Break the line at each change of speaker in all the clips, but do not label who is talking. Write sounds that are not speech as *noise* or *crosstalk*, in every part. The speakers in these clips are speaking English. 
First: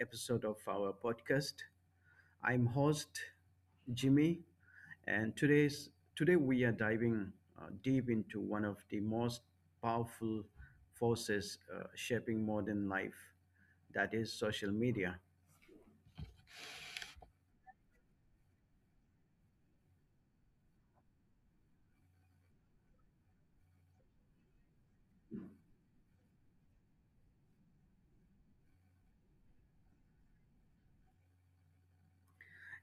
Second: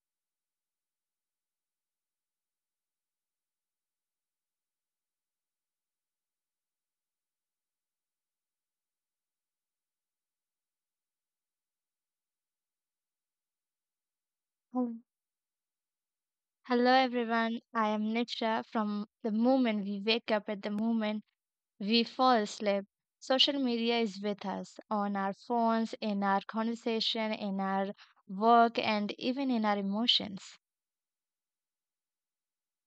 episode of our podcast. I'm host Jimmy, and today we are diving deep into one of the most powerful forces shaping modern life, that is social
Hello,
media.
hello everyone. I am Nitra. From the moment we wake up at the moment we fall asleep, social media is with us on our phones, in our conversation, in our work, and even in our emotions.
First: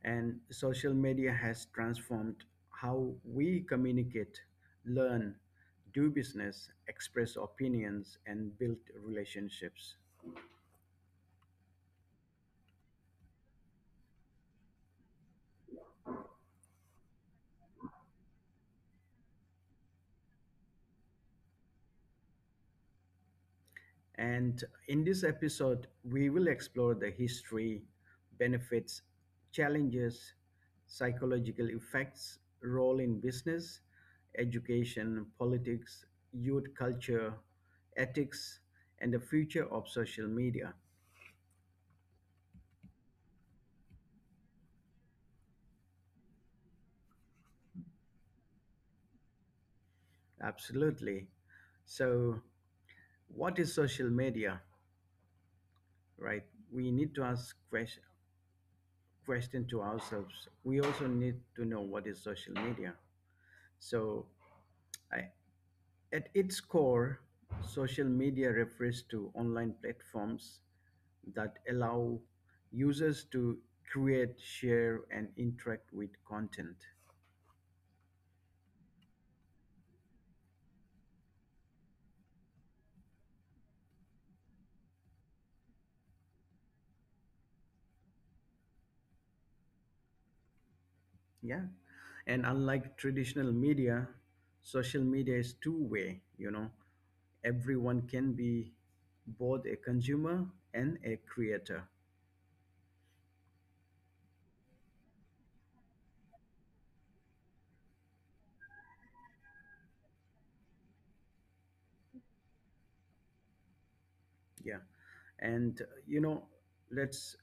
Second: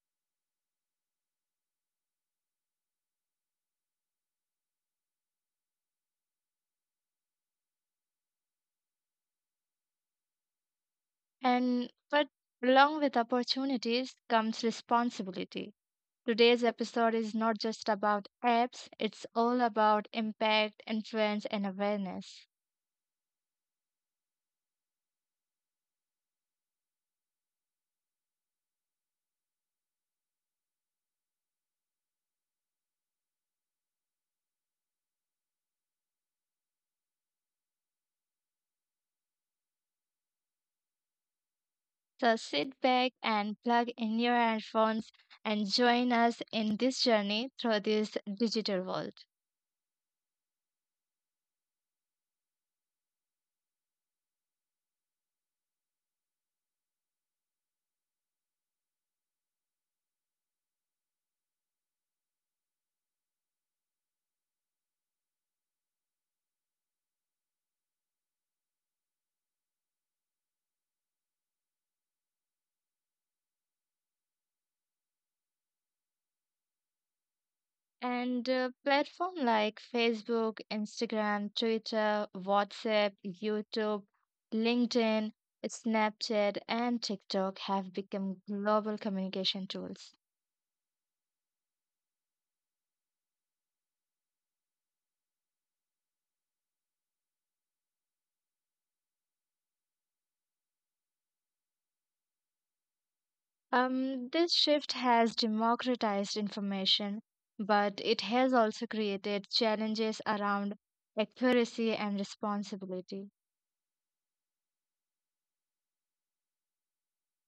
And social media has transformed how we communicate, learn, do business, express opinions, and build relationships.
And but along with opportunities comes responsibility. Today's episode is not just about apps, it's all about impact, influence, and awareness.
And in this episode, we will explore the history, benefits, challenges, psychological effects, role in business, education, politics, youth culture, ethics, and the future of social media.
So sit back and plug in your headphones and join us in this journey through this digital world.
Absolutely. So, what is social media, right? We need to ask question to ourselves. We also need to know what is social media. So, I, at its core, social media refers to online platforms that allow users to create, share, and interact with content.
And Platform like Facebook, Instagram, Twitter, WhatsApp, YouTube, LinkedIn, Snapchat, and TikTok have become global communication tools.
Yeah. And unlike traditional media, social media is two way, you know, everyone can be both a consumer and a creator.
This shift has democratized information, but it has also created challenges around accuracy and responsibility.
Yeah. And, uh, you know, let's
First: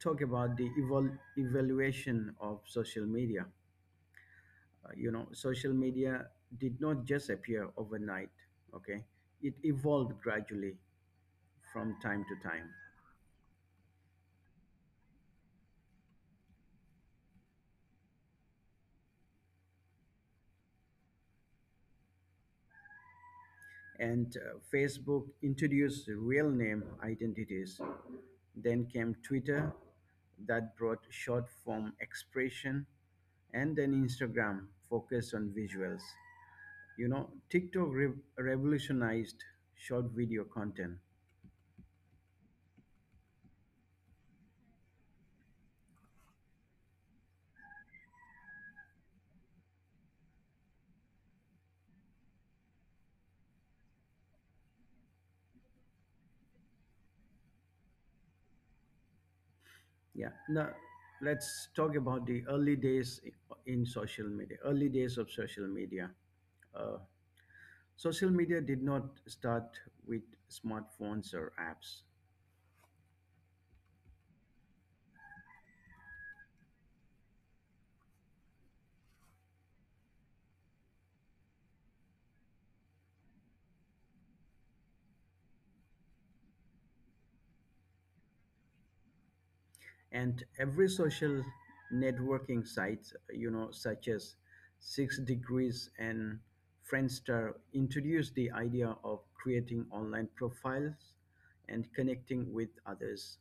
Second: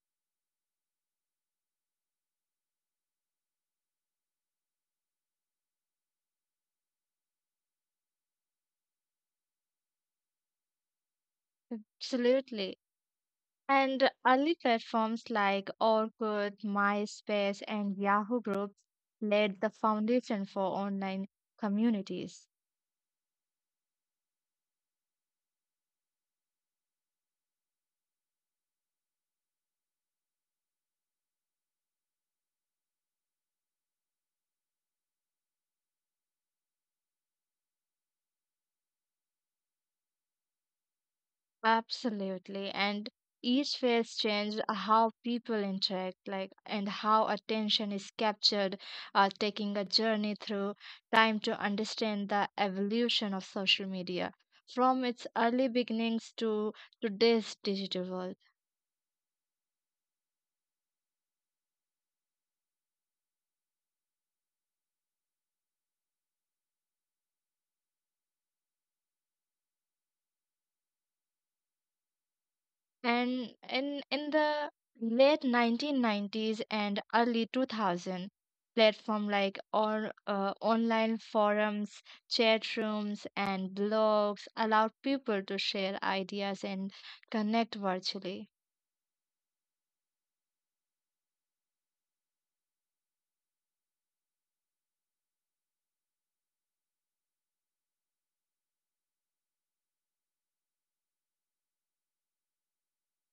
talk about the evaluation of social media. Social media did not just appear overnight, okay? It evolved gradually from time to time.
Absolutely. And early platforms like Orkut, MySpace, and Yahoo groups laid the foundation for online communities.
And Facebook introduced real name identities. Then came Twitter that brought short form expression, and then Instagram focused on visuals. You know, TikTok revolutionized short video content.
Absolutely. And each phase changed how people interact, like and how attention is captured, taking a journey through time to understand the evolution of social media from its early beginnings to today's digital world.
Yeah. Now let's talk about the early days in social media. Early days of social media. Uh, Social media did not start with smartphones or apps,
And in the late 1990s and early 2000, platform like or online forums, chat rooms, and blogs allowed people to share ideas and connect virtually.
and every social networking site, you know, such as Six Degrees and Friendster, introduced the idea of creating online profiles and connecting with others.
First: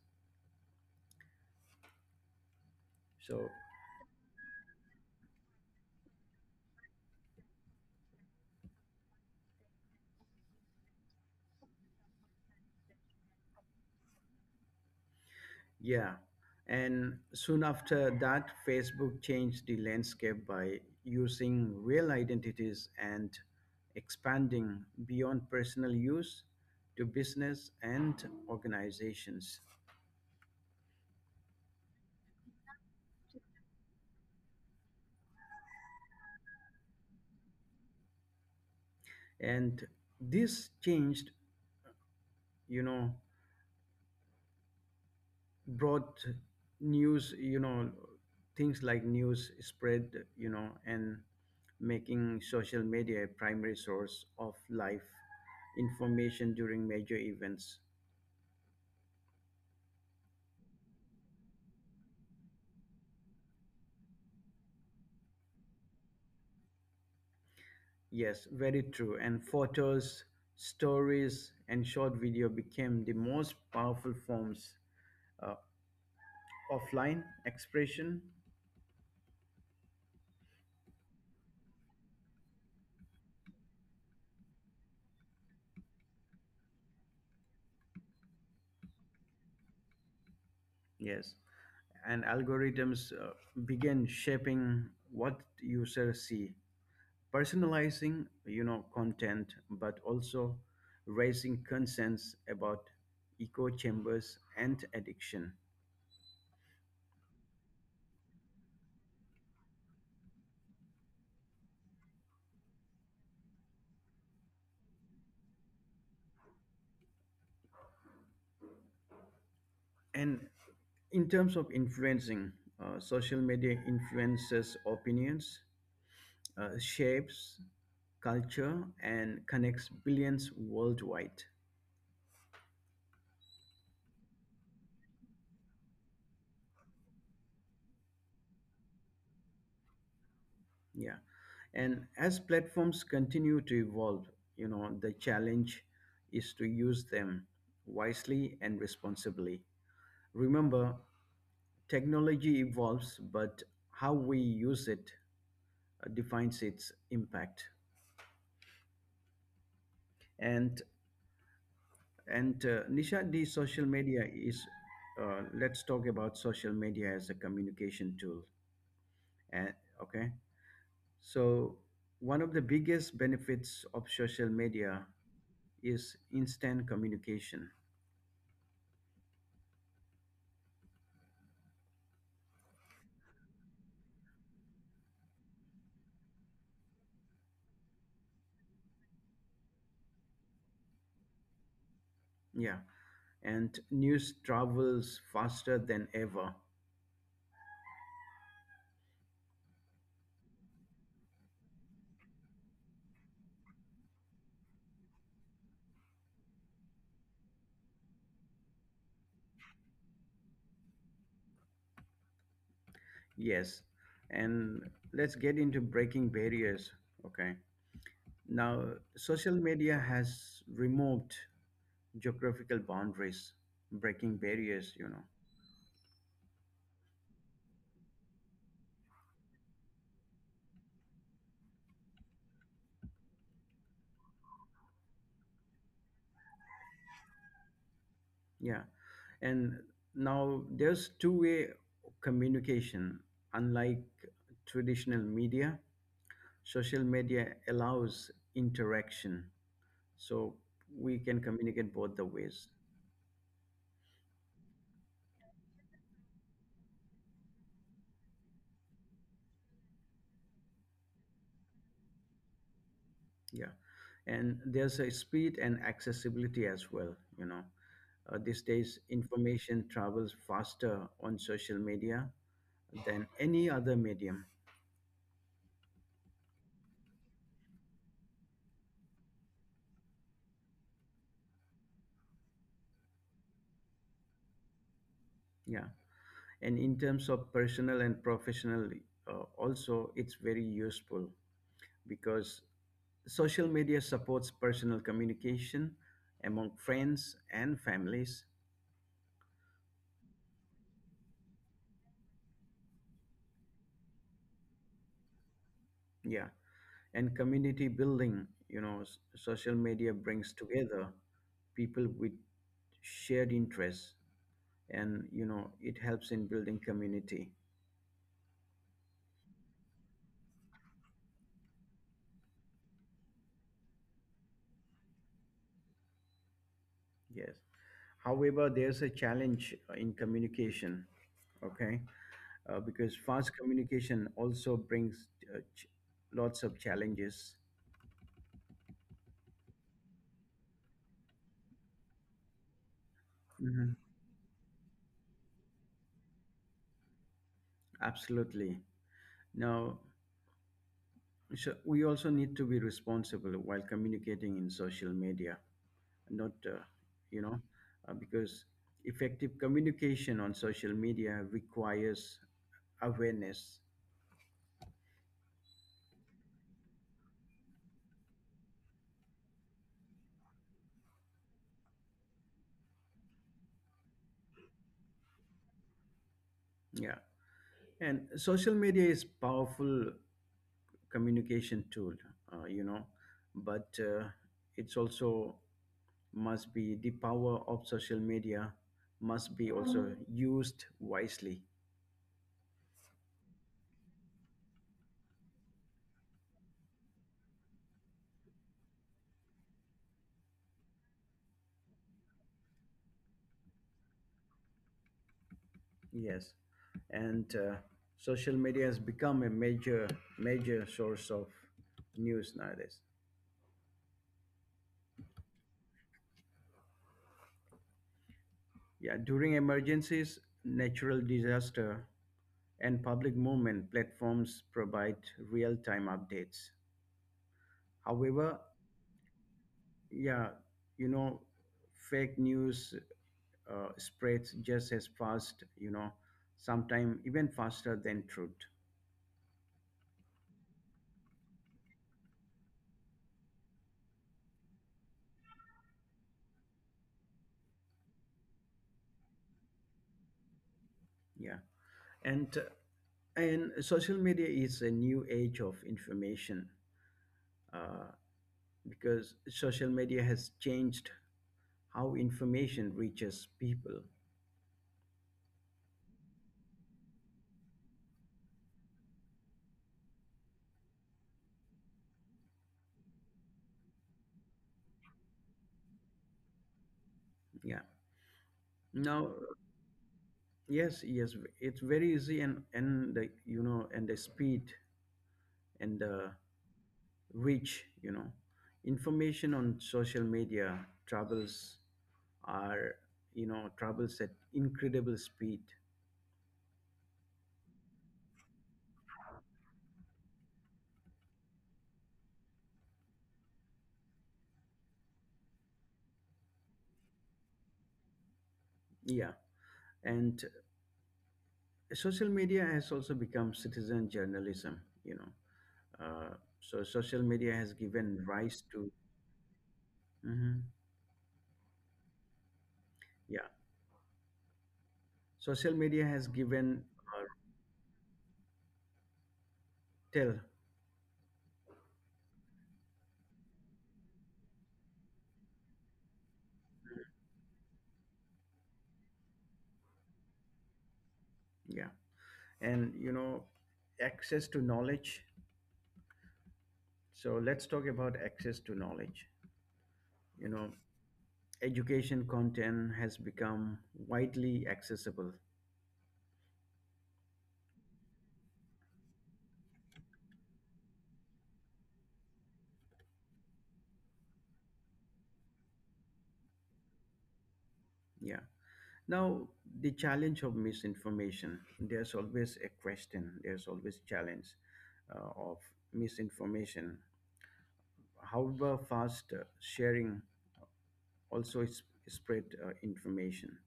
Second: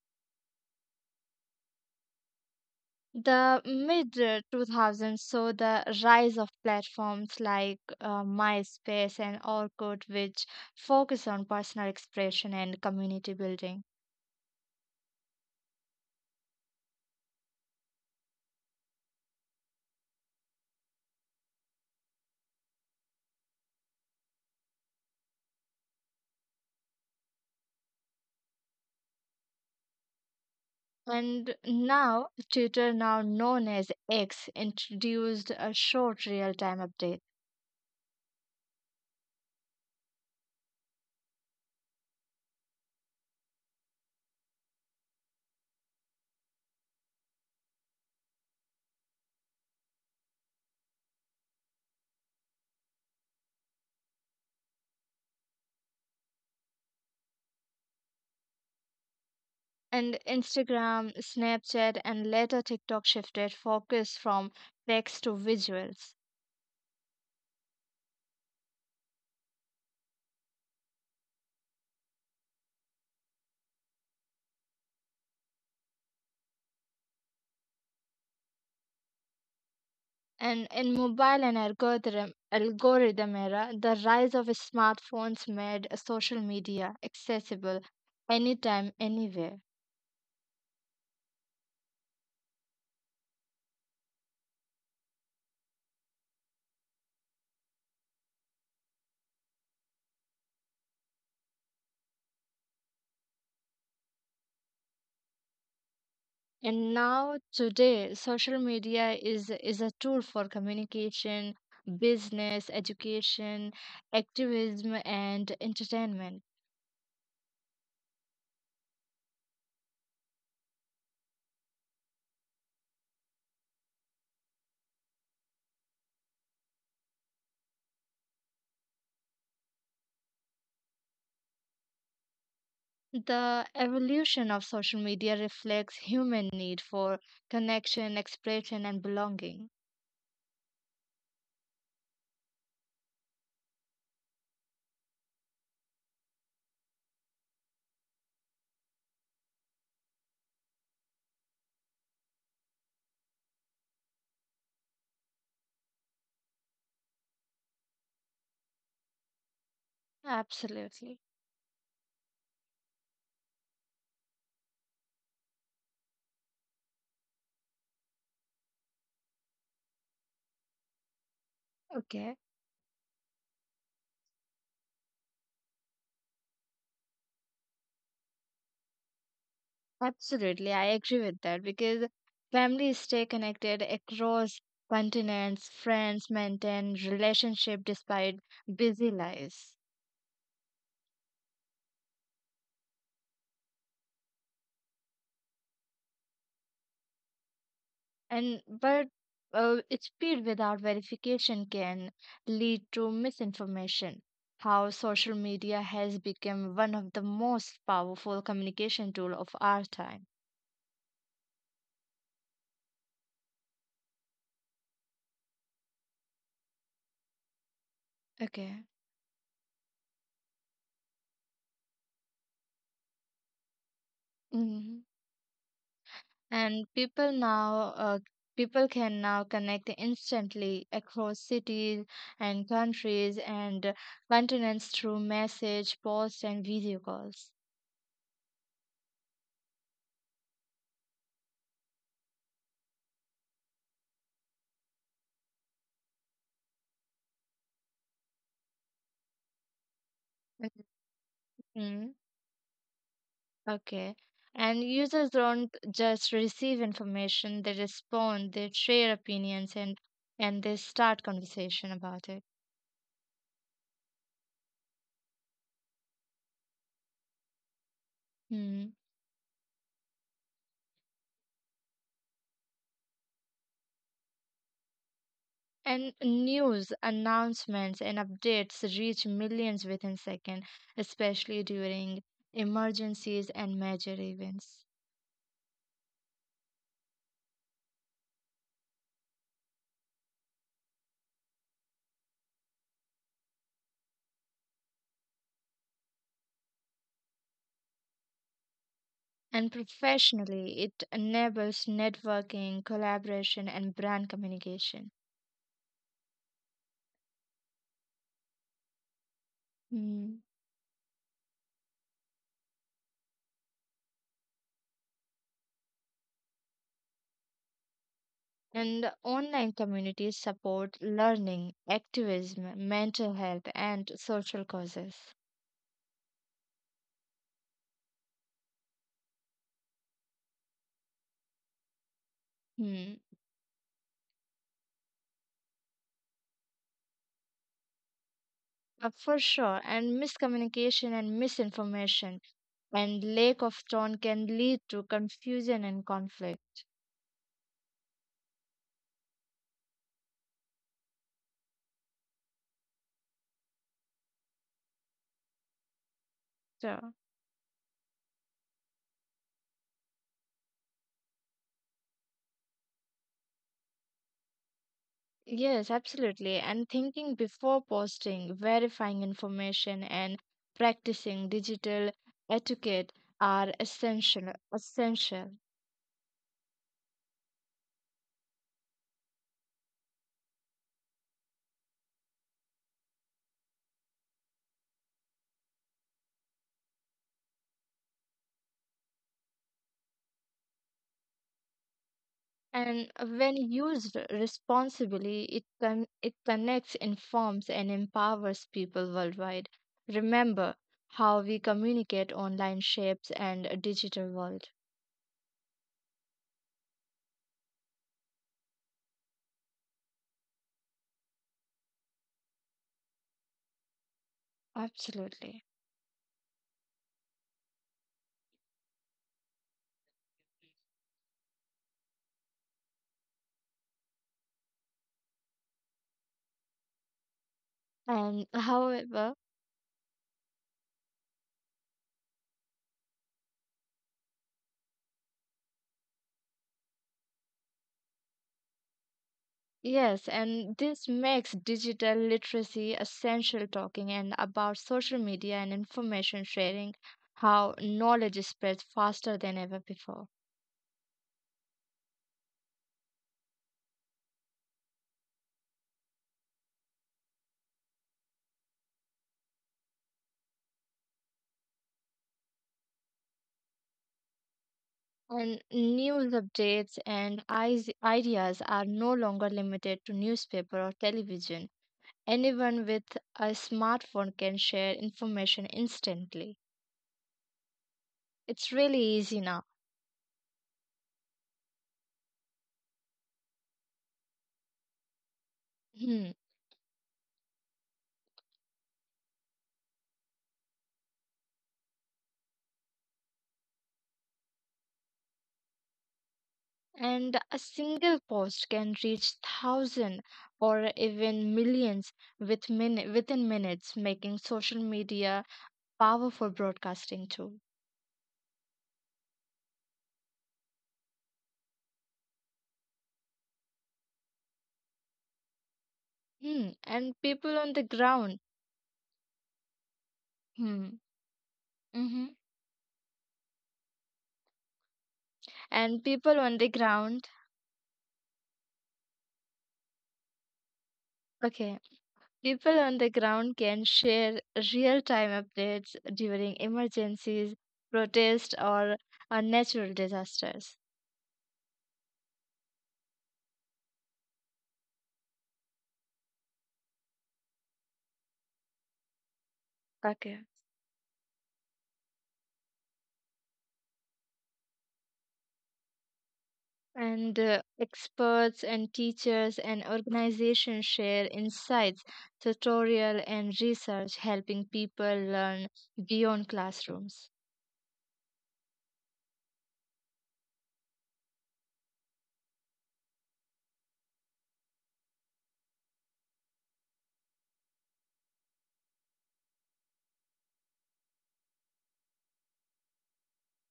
So
The mid 2000s saw the rise of platforms like MySpace and Orkut, which focus on personal expression and community building.
yeah. And soon after that, Facebook changed the landscape by using real identities and expanding beyond personal use to business and organizations.
And now Twitter, now known as X, introduced a short real time update.
And this changed, you know, brought news, you know, things like news spread, you know, and making social media a primary source of life information during major events.
And Instagram, Snapchat, and later TikTok shifted focus from text to visuals.
Yes, very true. And photos, stories, and short video became the most powerful forms uh, offline expression.
And in mobile and algorithm era, the rise of smartphones made social media accessible anytime, anywhere.
Yes, and algorithms began shaping what users see, personalizing, you know, content, but also raising concerns about echo chambers and addiction.
And now today, social media is a tool for communication, business, education, activism, and entertainment.
And in terms of influencing, social media influences opinions, shapes culture and connects billions worldwide.
The evolution of social media reflects human need for connection, expression, and belonging.
Yeah. And as platforms continue to evolve, you know, the challenge is to use them wisely and responsibly. Remember, technology evolves, but how we use it defines its impact. And
Absolutely.
and Nisha, the social media is. Let's talk about social media as a communication tool. And okay, so, one of
Okay.
the biggest benefits of social media is instant communication.
Absolutely, I agree with that, because families stay connected across continents, friends maintain relationship despite busy lives.
Yeah. And news travels faster than ever.
And but its speed without verification can lead to misinformation. How social media has become one of the most powerful communication tool of our time.
Yes. And let's get into breaking barriers. Okay. Now,
Okay.
social media has removed geographical boundaries, breaking barriers, you
Hmm.
know.
And people can now connect instantly across cities and countries and continents through message posts and video calls.
Yeah. And now there's two-way communication, unlike traditional media social media allows interaction so we can communicate both
Mhm.
the ways.
Okay. And users don't just receive information, they respond, they share opinions and they start conversation about it.
Yeah, and there's a speed and accessibility as well, you know, these
Hmm.
days information travels faster on social media than any other medium.
And news, announcements and updates reach millions within seconds, especially during emergencies and major events.
Yeah, and in terms of personal and professional, also it's very useful because social media supports personal communication among friends and families.
And professionally, it enables networking, collaboration and brand communication.
Yeah, and community building, you know, social media
Hmm.
brings together people with shared interests, and you know it helps in building community.
And online communities support learning, activism, mental health, and social causes.
Yes, however there's a challenge in communication. Okay,
Hmm.
because fast communication also brings uh, ch- lots of challenges.
For sure, and miscommunication and misinformation and lack of
Mhm,
tone can lead to confusion and conflict.
absolutely. Now, so we also need to be responsible while communicating in social media. Not
So,
you know Because effective communication on social media requires awareness.
yes, absolutely. And thinking before posting, verifying information, and practicing digital etiquette are essential. Essential.
Yeah, and social media is powerful communication tool, you know but it's also must be the power of social media must be also used wisely.
And when used responsibly, it can it connects, informs and empowers people worldwide. Remember, how we communicate online shapes and a digital world.
Yes. And social media has become a major major source of news nowadays.
Absolutely.
Yeah, during emergencies, natural disaster, and public movement platforms provide real-time updates.
and
However,
however
yeah, you know, fake news spreads just as fast, you know, sometimes even faster than truth.
yes, and this makes digital literacy essential, talking and about social media and information sharing, how knowledge spreads faster than ever before.
Yeah, and uh, and social media is a new age of information, uh, because social media has changed how information reaches people.
And news updates and ideas are no longer limited to newspaper or television. Anyone with a smartphone can share information instantly.
Yeah.
It's really
Now,
easy now.
yes, yes, it's very easy, and the speed and
Hmm.
the reach, you know, information on social media travels are you know travels at incredible speed.
And a single post can reach thousands or even millions within minutes, making social media powerful broadcasting tool.
Yeah, and social media has also become citizen journalism. You know, uh, so
Hmm.
social
And
media has
people on the
given
ground.
rise to. Mhm.
Hmm. Hmm.
Yeah, social media has
And people
given,
on the
uh,
ground.
tell.
Okay. People on the ground can share real time updates during emergencies, protests, or natural disasters.
Yeah, and you know access to knowledge. So let's talk about access to knowledge.
Okay.
You know, education content has become widely accessible.
And experts and teachers and organizations share insights, tutorial, and research, helping people learn beyond classrooms.
Yeah. Now, the challenge of misinformation, there's always a question, there's always challenge of misinformation. However, fast sharing also is spread information.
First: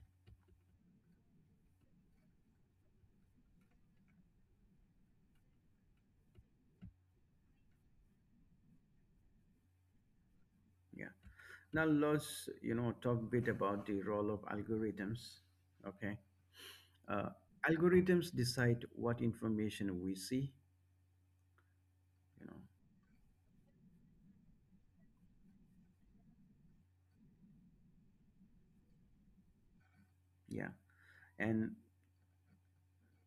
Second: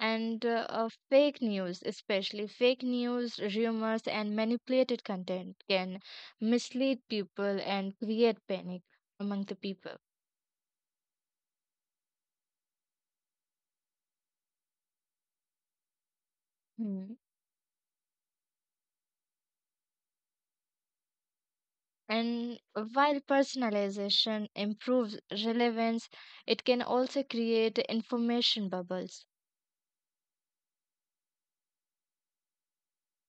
And fake news, especially fake news, rumors, and manipulated content, can mislead people and create panic among the people.
Yeah. Now, let's, you know, talk a bit about the role of algorithms. Okay.
Mhm.
Uh, Algorithms decide what information we see, you know.
And while personalization improves relevance, it can also create information bubbles.
Yeah, and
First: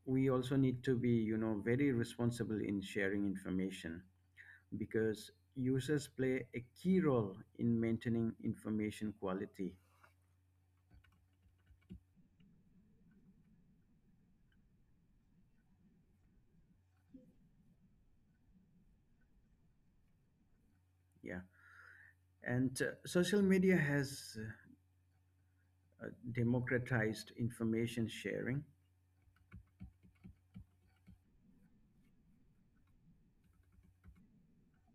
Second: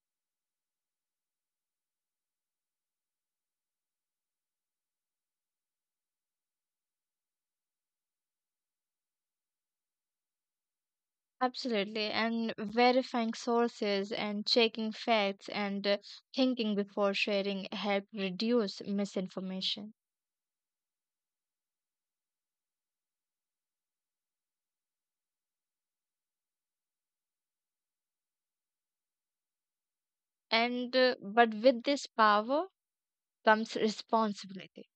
we also need to be, you know, very responsible in sharing information, because users play a key role in maintaining information quality.
Absolutely. And verifying sources and checking facts and thinking before sharing help reduce misinformation.
Yeah, and social media has democratized information sharing.
And but with this power comes responsibility.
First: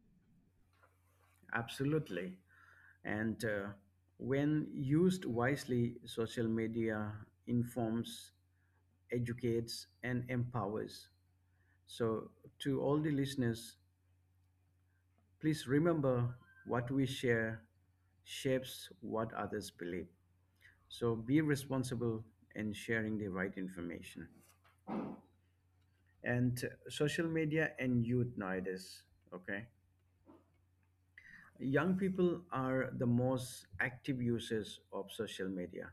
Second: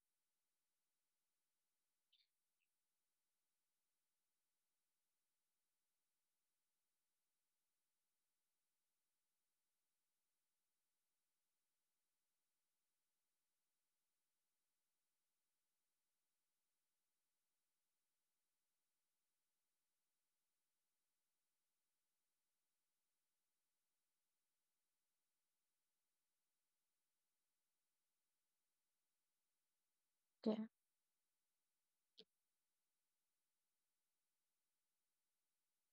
Absolutely. And when used wisely social media informs, educates and empowers. So, to all the listeners, please remember what we share shapes what others believe. So be responsible in sharing the right information. And social media and youth nowadays, okay?
Yeah.
Young people are the most active users of social media.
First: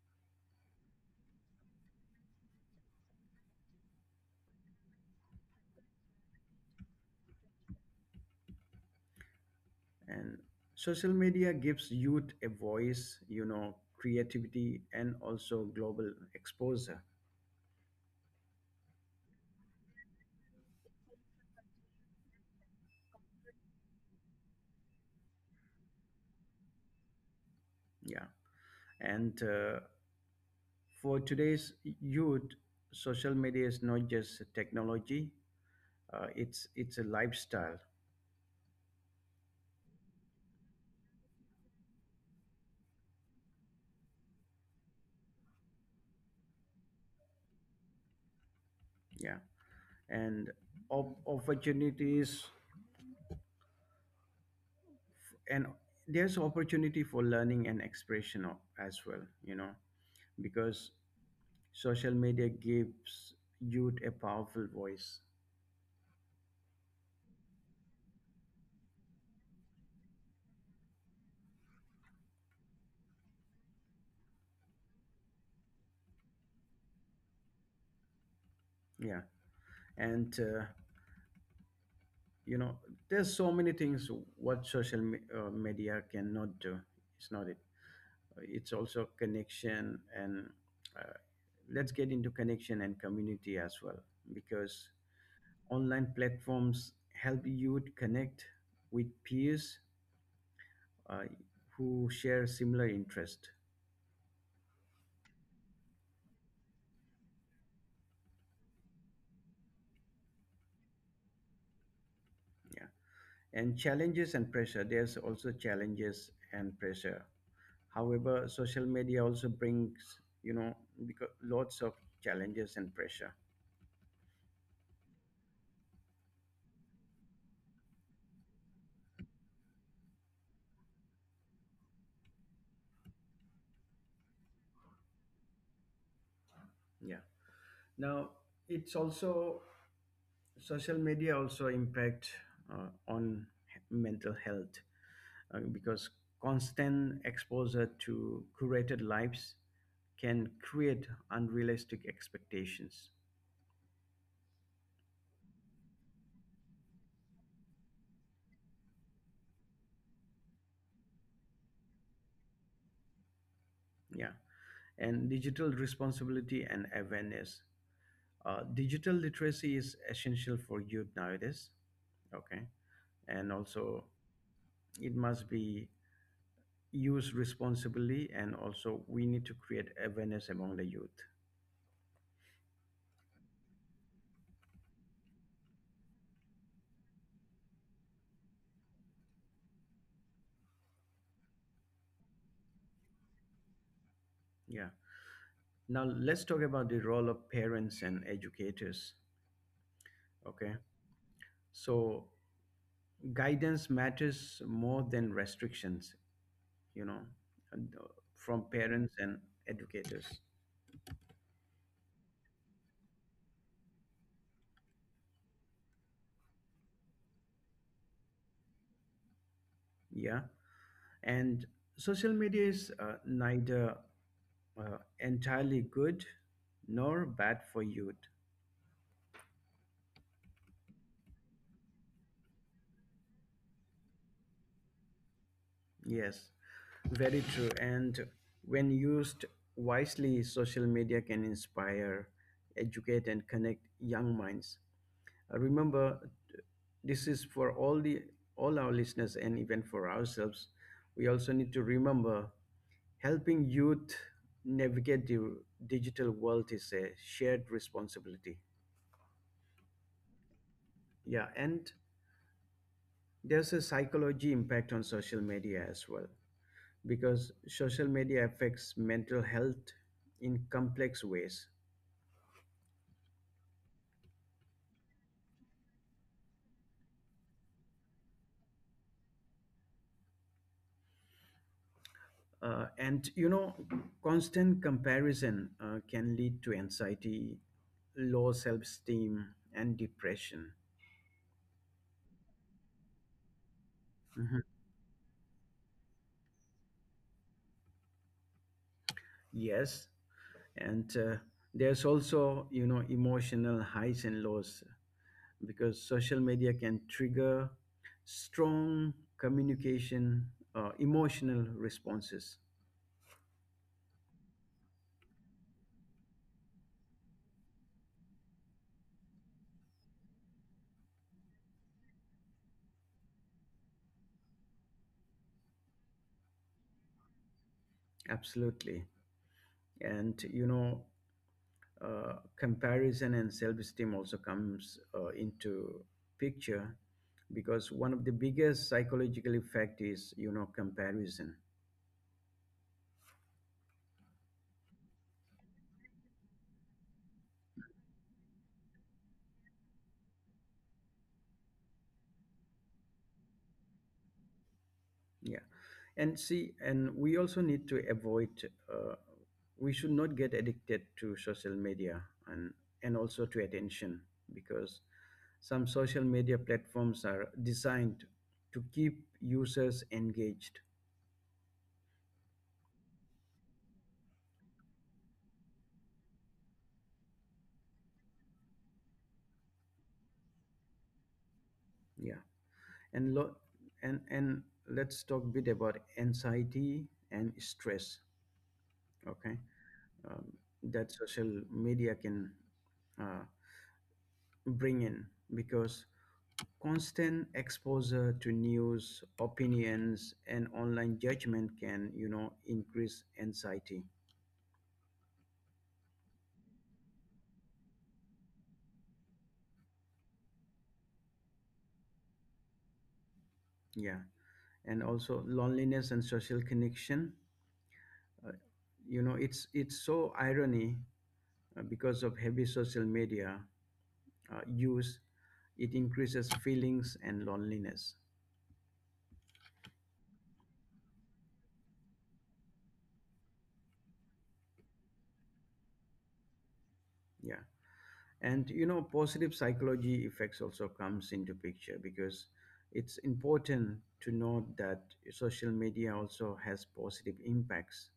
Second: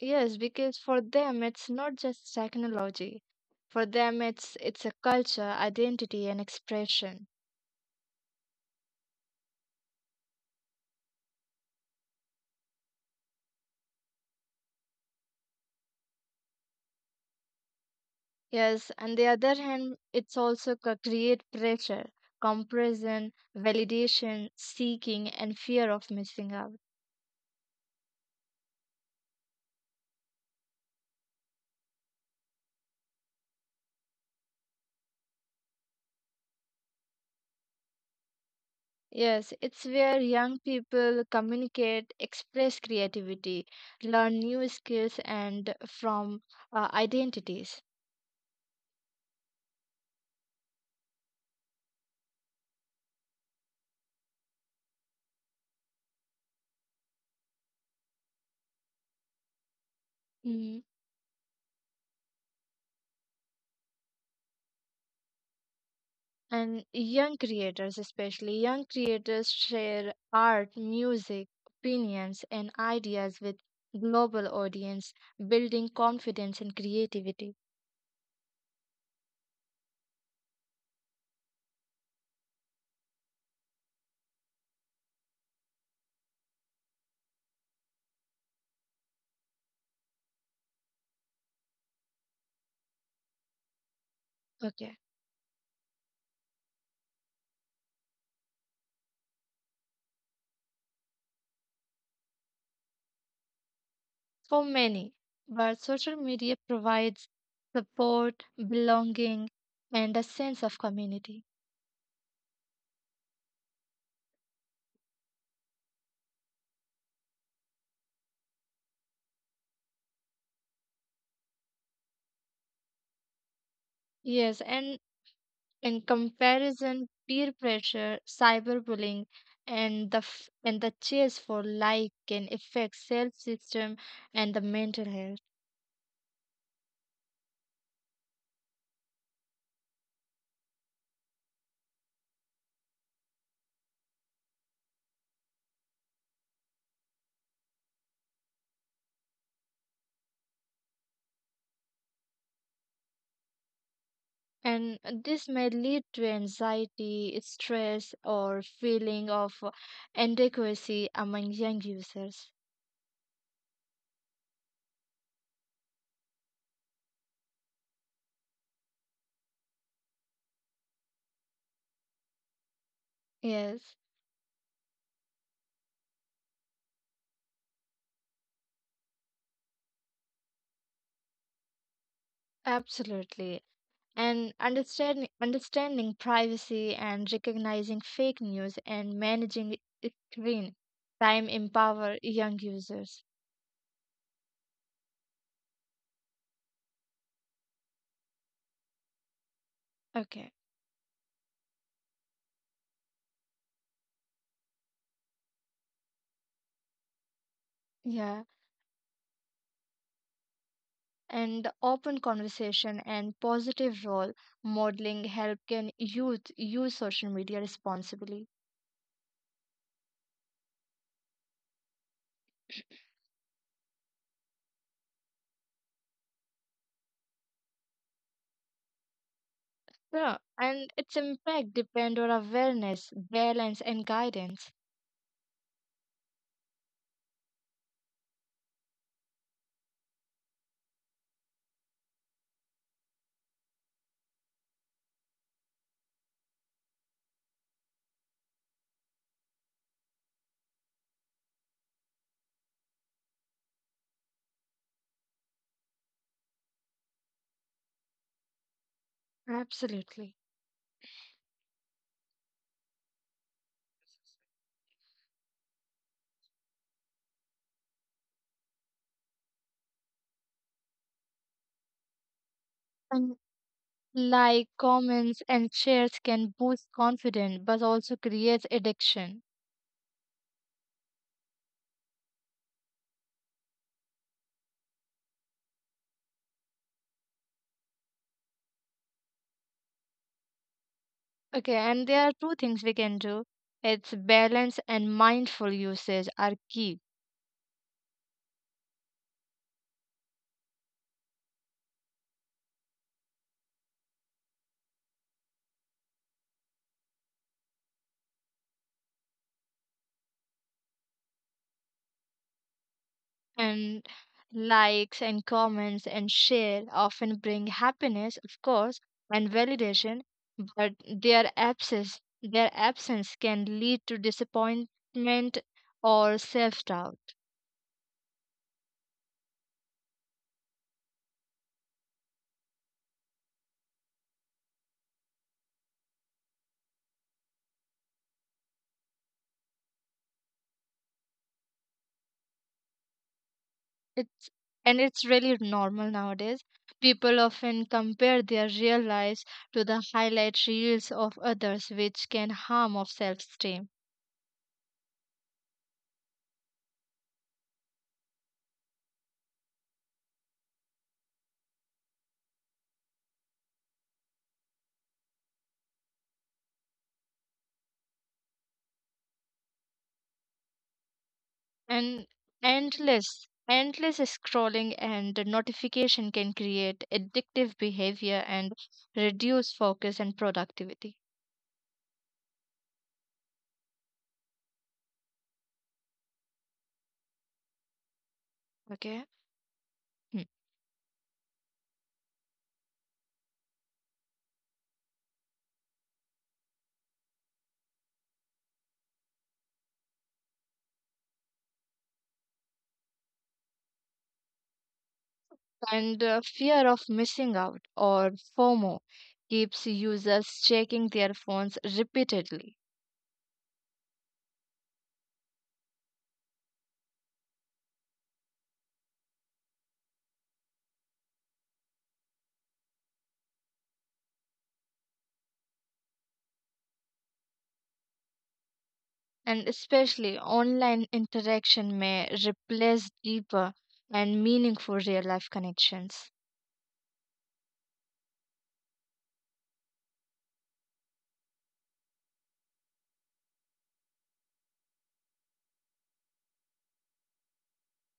Yes, because for them it's not just technology. For them it's a culture, identity and expression.
And social media gives youth a voice, you know, creativity and also global exposure.
Yes, on the other hand, it's also create pressure, comparison, validation, seeking, and fear of missing out.
Yeah. And for today's youth, social media is not just a technology, it's a lifestyle.
Yes, it's where young people communicate, express creativity, learn new skills, and from identities.
Yeah. And opportunities, and there's opportunity for learning and expression as well, you know,
Mm.
because social media gives youth a powerful voice.
And young creators, especially young creators, share art, music, opinions, and ideas with global audience, building confidence and creativity.
Yeah. And, uh, you know, there's so many things what social media cannot do. It's not it. It's also connection and, uh, let's get into connection and community as well, because
Okay.
online platforms help you to connect with peers uh, who share similar interest.
For many, but social media provides support, belonging, and a sense of community.
Yeah, and challenges and pressure, there's also challenges and pressure. However social media also brings, you know, because lots of challenges and pressure.
Yes, and in comparison, peer pressure, cyberbullying, and the chase for like can affect self-esteem and the mental health.
Yeah. Now, it's also social media also impact on mental health, because constant exposure to curated lives can create unrealistic expectations.
And this may lead to anxiety, stress, or feeling of inadequacy among young users.
Yeah, and digital responsibility and awareness, digital literacy is essential for youth nowadays, okay? And
Yes,
also it must be used responsibly, and also we need to create awareness among the youth.
absolutely. And understanding privacy and recognizing fake news and managing screen time empower young users.
Yeah. Now, let's talk about the role of parents and educators.
Okay.
Okay. So, guidance matters more than restrictions, you know, and, uh,
Yeah.
from parents and educators.
And open conversation and positive role modeling help can youth use social media responsibly.
Yeah. And social media is neither entirely good nor bad for youth.
Yeah. And its impact depend on awareness, balance and guidance.
Yes, very true. And when used wisely, social media can inspire, educate, and connect young minds. Remember, this is for all the all our listeners, and even for ourselves we also need to remember helping youth navigate the digital world is a shared responsibility.
Absolutely.
Yeah. And there's a psychology impact on social media as well, because social media affects mental health in complex ways.
And like comments and shares can boost confidence but also creates addiction.
And you know, constant comparison can lead to anxiety, low self esteem, and depression.
Okay, and there are two things we can do. It's
Mhm.
balance and mindful usage are key.
Yes. And there's also, you know, emotional highs and lows, because social media can trigger strong communication, emotional responses.
And likes and comments and share often bring happiness, of course, and validation, but their absence can lead to disappointment or self-doubt.
Absolutely. And, you know, comparison and self-esteem also comes into picture, because one of the biggest psychological effect is, you know, comparison.
It's and it's really normal nowadays. People often compare their real lives to the highlight reels of others, which can harm of self-esteem.
Yeah. And see, and we also need to avoid, uh, we should not get addicted to social media, and and also to attention, because some social media platforms are designed to keep users engaged.
And endless scrolling and notification can create addictive behavior and reduce focus and productivity.
Yeah. And lo- and let's talk a bit about anxiety and stress.
Okay.
Okay, um,
Mm.
that social media can uh, bring in, because constant exposure to news, opinions, and online judgment can, you know, increase anxiety.
And fear of missing out or fomo keeps users checking their phones repeatedly.
Yeah, and also loneliness and social connection. Uh, you know, it's so irony, because of heavy social media use it increases feelings and loneliness.
And especially online interaction may replace deeper and meaningful real life connections.
Yeah, and you know positive psychology effects also comes into picture, because it's important to note that social media also has positive impacts.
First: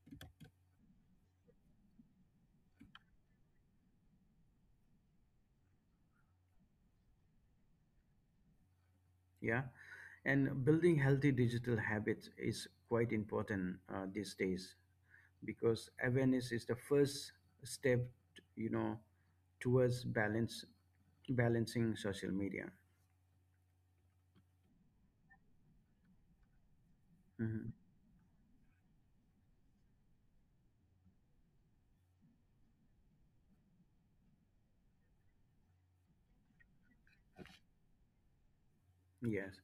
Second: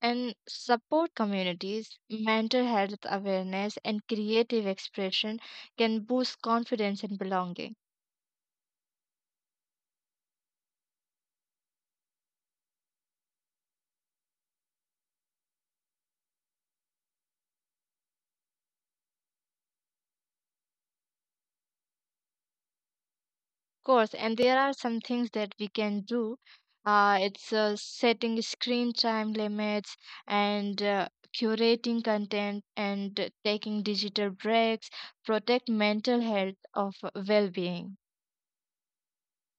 And support communities, mental health awareness, and creative expression can boost confidence and belonging.
Yeah, and building healthy digital habits is quite important these days, because awareness is the first step, you know, towards balance, balancing social media.
Of course, and there are some things that we can do. It's
Hmm.
Setting screen time limits and curating content and taking digital breaks protect mental health of well-being.
Yes,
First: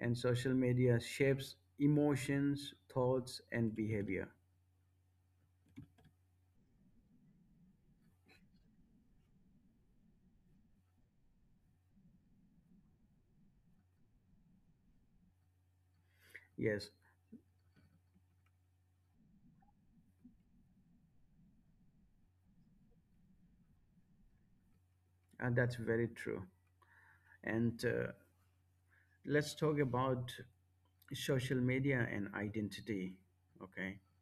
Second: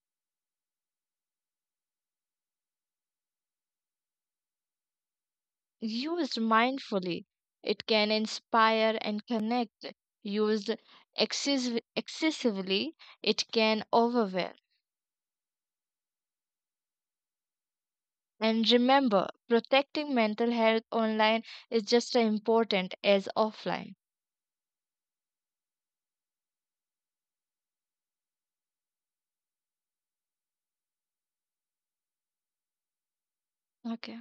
and social media shapes emotions, thoughts, and behavior.
Used mindfully, it can inspire and connect. Used excess excessively, it can overwhelm.
Yes,
And remember, protecting mental health online is just as important as offline.
that's very true. And let's talk about social media and identity, okay?
Okay.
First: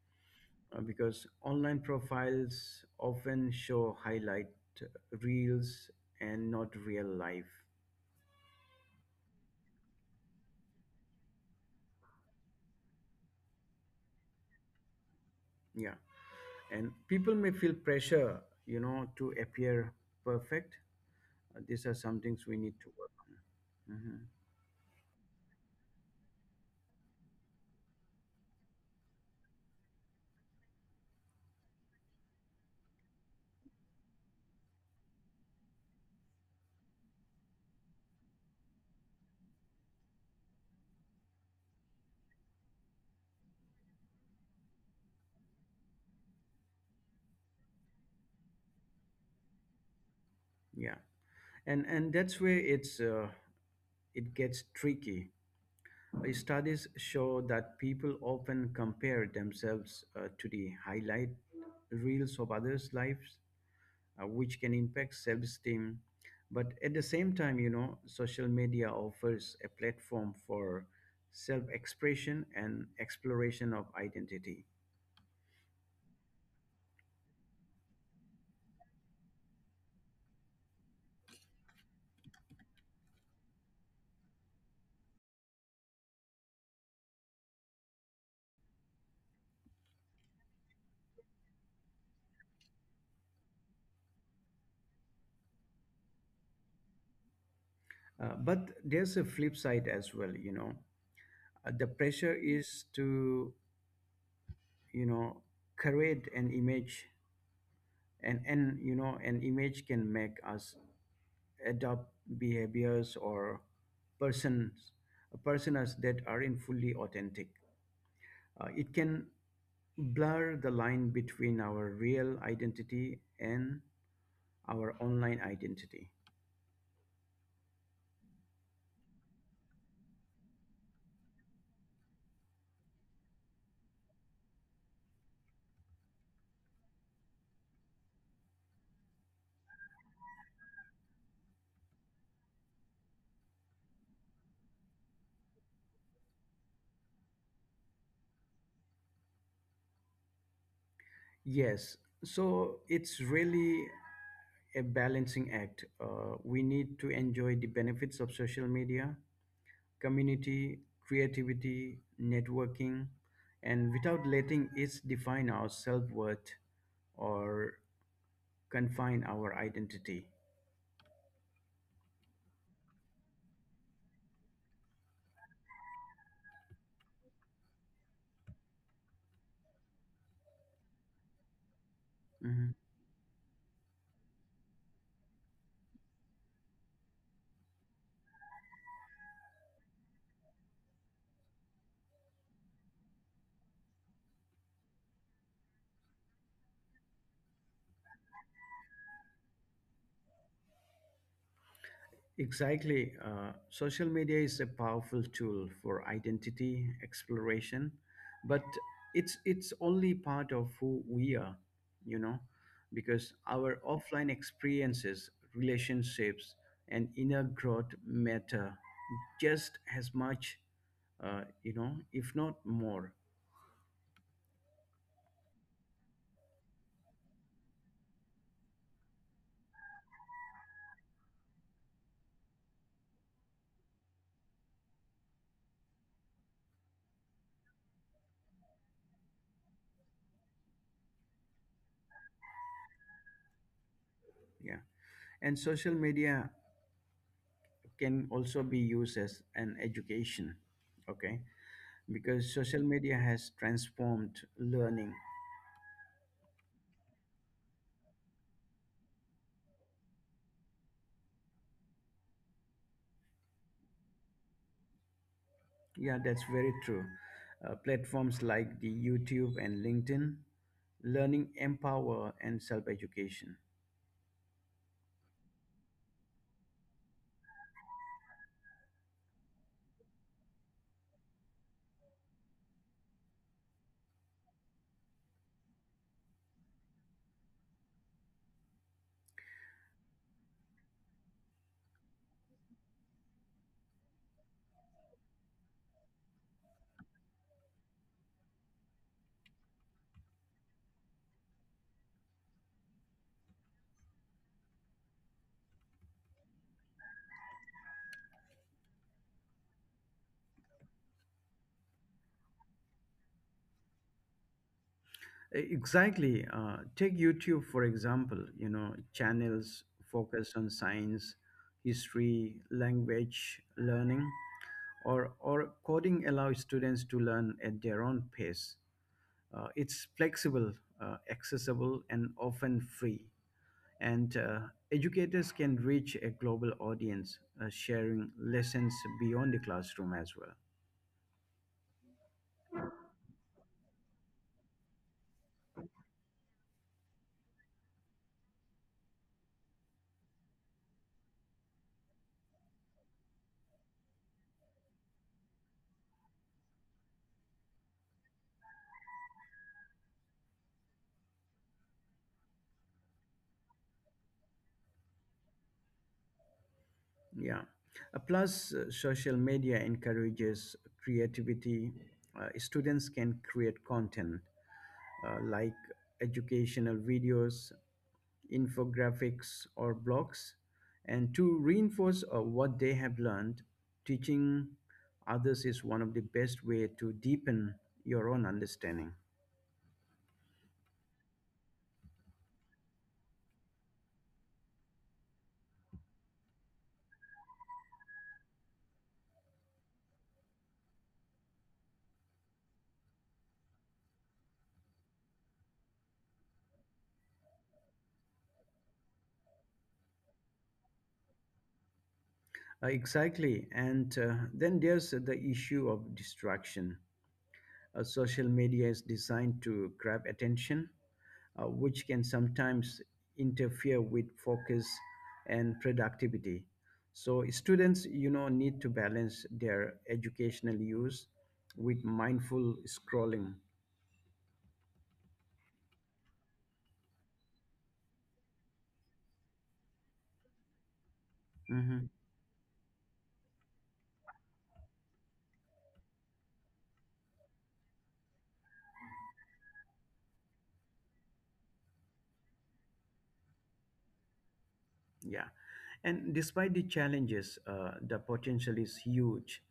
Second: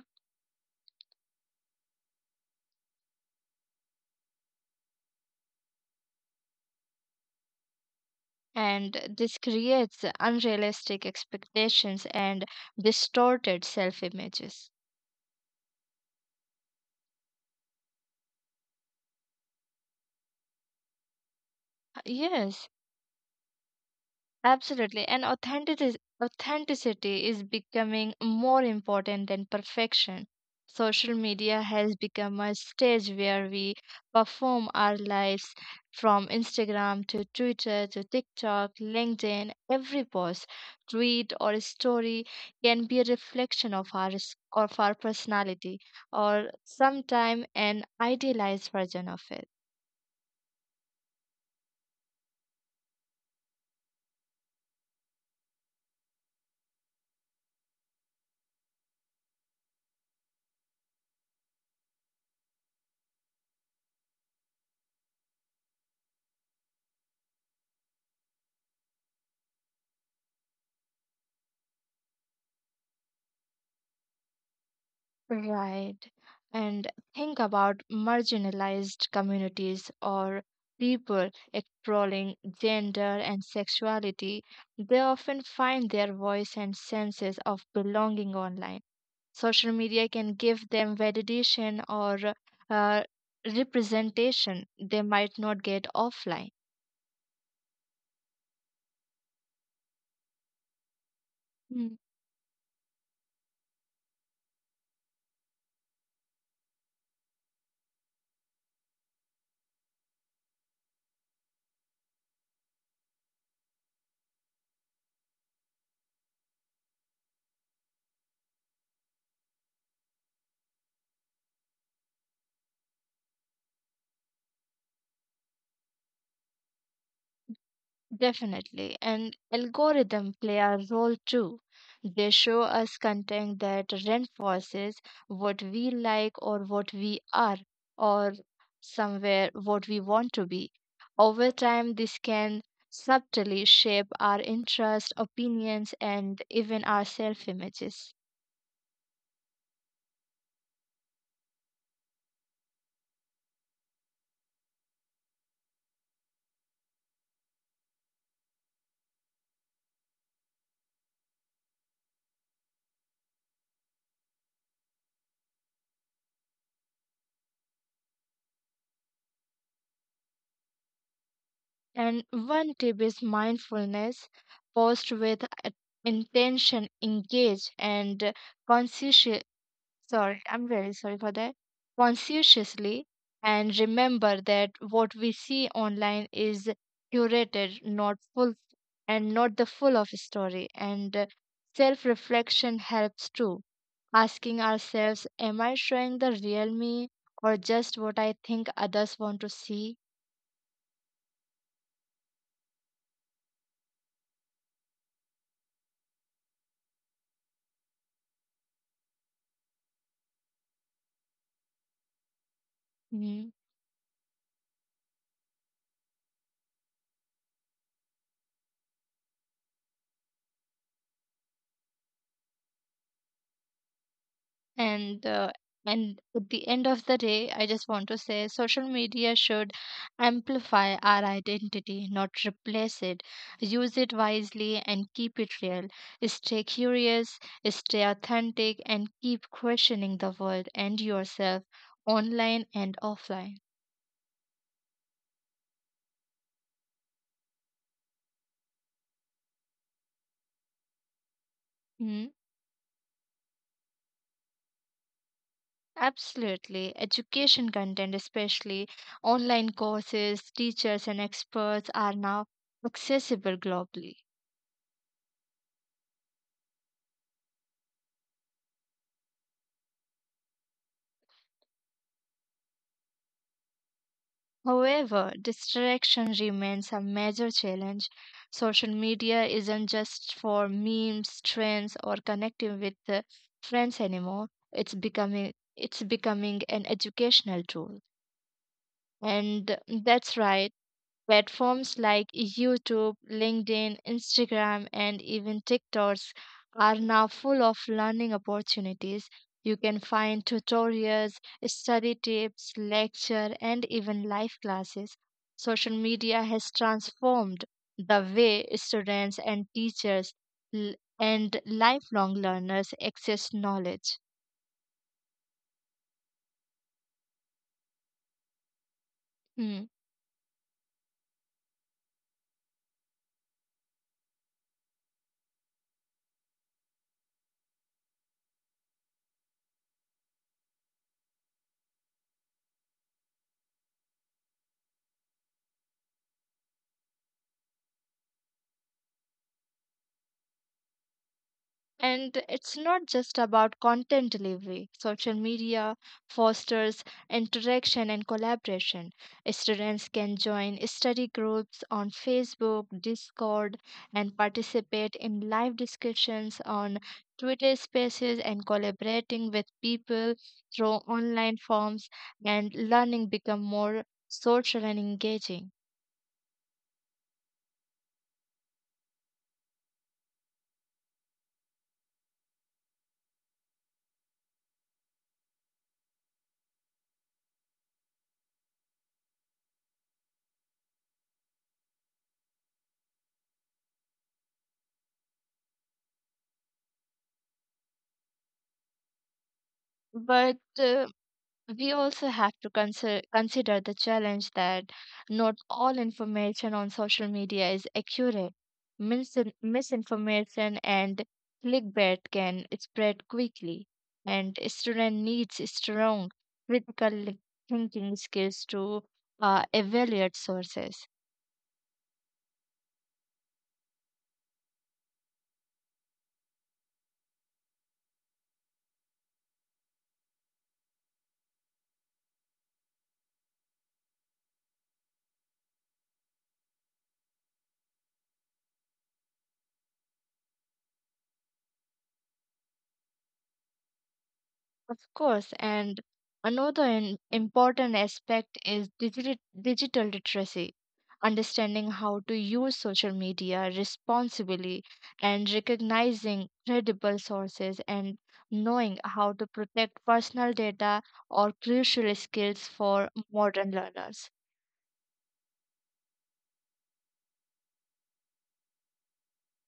Because online profiles often show highlight uh, reels and not real life.
And this creates unrealistic expectations and distorted self images.
Yeah. And people may feel pressure, you know, to appear perfect. These are some things we
Yes.
need to work. Hmm.
Absolutely. And authenticity is becoming more important than perfection. Social media has become a stage where we perform our lives from Instagram to Twitter to TikTok, LinkedIn. Every post, tweet, or story can be a reflection of our personality or sometime an idealized version of it.
Yeah. And that's where it's, it gets tricky. Studies show that people often compare themselves to the highlight reels of others' lives, which can impact self esteem. But at the same time, you know, social media offers a platform for self expression and exploration of identity.
Right. And think about marginalized communities or people exploring gender and sexuality. They often find their voice and senses of belonging online. Social media can give them validation or uh, representation they might not get offline.
But there's a flip side as well, you know.
Hmm.
The pressure is to, you know, create an image, and you know, an image can make us adopt behaviors or persons personas that aren't fully authentic. It can blur the line between our real identity and our online identity.
Definitely. And algorithm play a role too. They show us content that reinforces what we like or what we are or somewhere what we want to be. Over time, this can subtly shape our interests, opinions, and even our self images.
Yes, so it's really a balancing act. We need to enjoy the benefits of social media, community, creativity, networking, and without letting it define our self worth or confine our identity.
And one tip is mindfulness. Post with intention, engage, and conscious. Sorry, I'm very sorry for that.
Mm-hmm.
Conscientiously, and remember that what we see online is curated, not full, and not the full of story. And self-reflection helps too. Asking ourselves, "Am I showing the real me, or just what I think others want to see?"
Exactly. Social media is a powerful tool for identity exploration, but it's only part of who we are, you know, because
Hmm.
our offline experiences, relationships, and inner growth matter just as much, if not more.
and uh, and at the end of the day, I just want to say social media should amplify our identity, not replace it. Use it wisely and keep it real. Stay curious, stay authentic and keep questioning the world and yourself, online and offline.
Yeah. And social media can also be used as an education. Okay.
Hmm.
Because social media has transformed learning.
Absolutely. Education content, especially online courses, teachers, and experts, are now accessible globally.
Yeah, that's very true. Platforms like the YouTube and LinkedIn, learning empower and self education.
However, distraction remains a major challenge. Social media isn't just for memes, trends, or connecting with friends anymore. It's becoming an educational tool. And that's right. Platforms like YouTube, LinkedIn, Instagram, and even TikToks are now full of learning opportunities. You can find tutorials, study tips, lecture, and even live classes. Social media has transformed the way students and teachers l- and lifelong learners access knowledge.
Exactly. Take YouTube for example. You know, channels
Hmm.
focus on science, history, language learning, or coding allows students to learn at their own pace. It's flexible, accessible, and often free. And Educators can reach a global audience, sharing lessons beyond the classroom as well.
And it's not just about content delivery. Social media fosters interaction and collaboration. Students can join study groups on Facebook, Discord, and participate in live discussions on Twitter spaces and collaborating with people through online forms, and learning become more social and engaging.
Yeah. Plus Social media encourages creativity. Students can create content, like educational videos, infographics or blogs, and to reinforce what they have learned. Teaching others is one of the best way to deepen your own understanding.
But we also have to consider the challenge that not all information on social media is accurate. Misinformation and clickbait can spread quickly, and student needs strong critical thinking skills to evaluate sources.
Exactly. And then there's the issue of distraction. Social media is designed to grab attention, which can sometimes interfere with focus and productivity. So students, you know, need to balance their educational use with mindful scrolling.
Of course, and another important aspect is digital literacy, understanding
Mhm.
how to use social media responsibly and recognizing credible sources and knowing how to protect personal data or crucial skills for modern learners.
Yeah. And despite the challenges, the potential is huge.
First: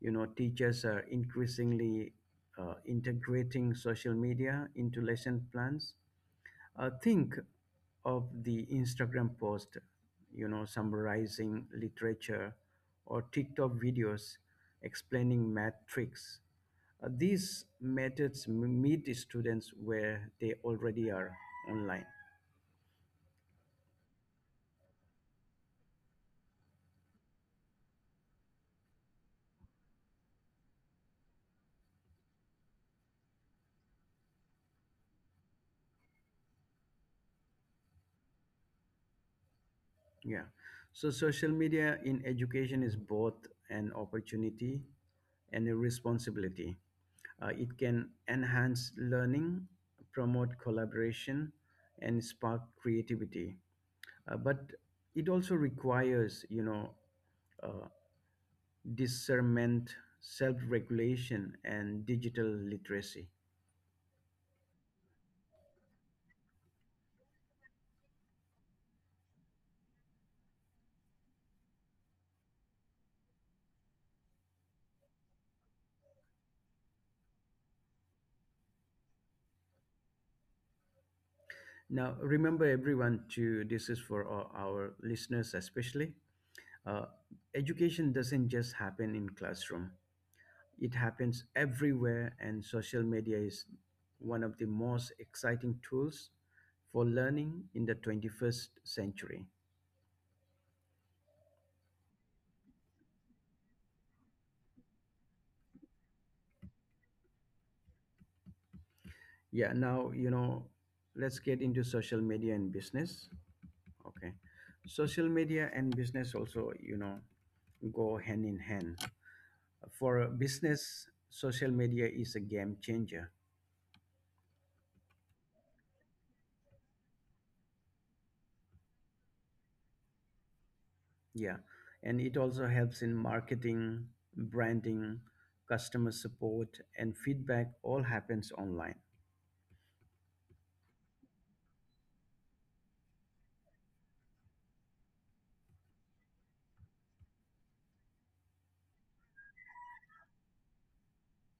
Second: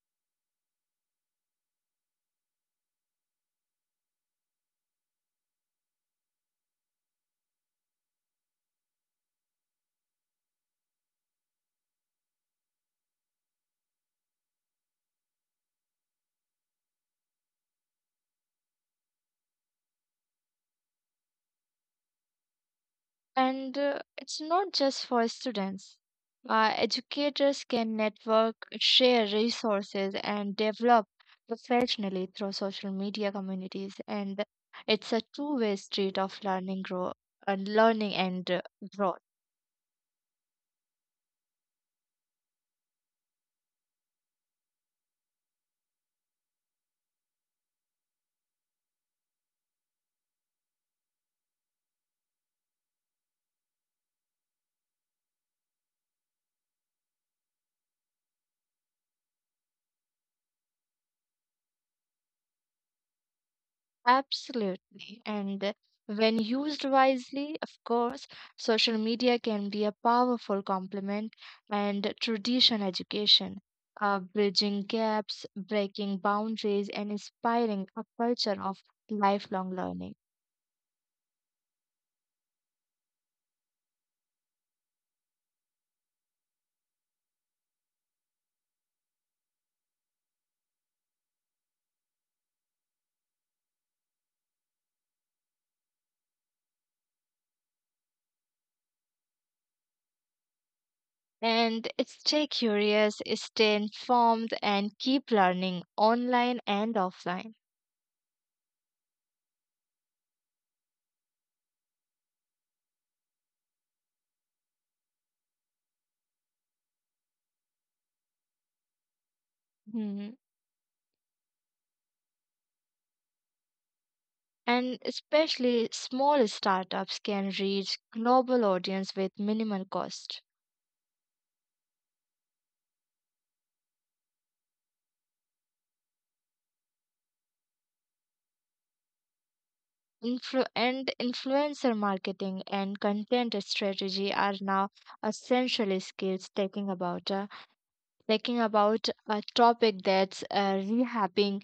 You know, teachers are increasingly integrating social media into lesson plans. Think of the Instagram post, you know, summarizing literature, or TikTok videos explaining math tricks. These methods meet students where they already are online.
And it's not just for students. Educators can network, share resources, and develop professionally through social media communities. And it's a two-way street of learning, learning and growth.
Yeah. So social media in education is both an opportunity and a responsibility. It can enhance learning, promote collaboration, and spark creativity. But it also requires, you know, uh, discernment, self-regulation, and digital literacy.
Absolutely. And when used wisely, of course, social media can be a powerful complement and tradition education, bridging gaps, breaking boundaries, and inspiring a culture of lifelong learning.
Now, remember everyone to this is for our listeners especially. Uh, Education doesn't just happen in classroom. It happens everywhere, and social media is one of the most exciting tools for learning in the 21st century.
And it's stay curious, stay informed, and keep learning online and offline.
Yeah, now, you know, let's get into social media and business. Okay. Social media and business also, you know, go hand in hand. For a
Hmm.
business, social media is a game changer.
And especially small startups can reach global audience with minimal cost.
Yeah. And it also helps in marketing, branding, customer support, and feedback all happens online.
And influencer marketing and content strategy are now essential skills. Talking about a topic that's rehabbing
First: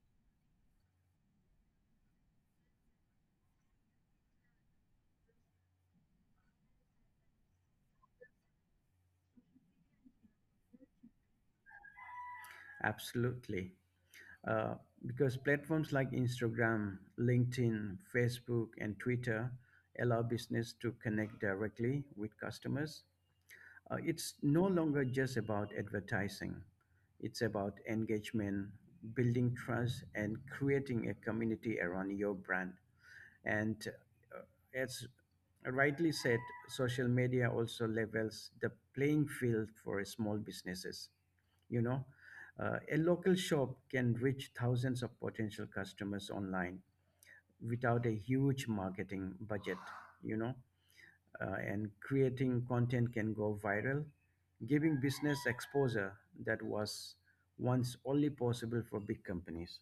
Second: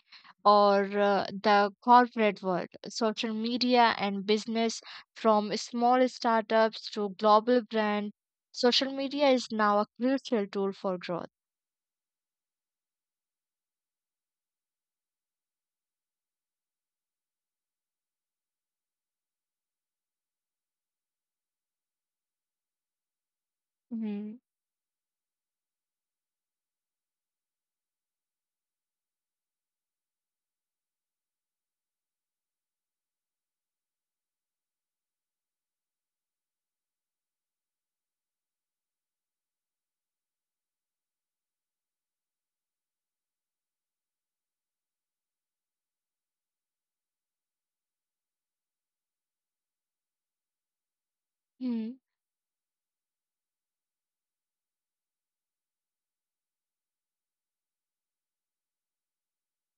or the corporate world, social media and business, from small startups to global brand, social media is now a crucial tool for growth.
Absolutely. Uh, because platforms like Instagram, LinkedIn, Facebook, and Twitter allow business to connect directly with customers. It's
Hmm.
no longer just about advertising, it's about engagement, building trust, and creating a community around your brand. And uh, as rightly said, social media also levels the playing field for small businesses. You know, a local shop can reach thousands of potential customers online without a huge marketing budget, you know, and creating content can go viral, giving business exposure that was once only possible for big companies.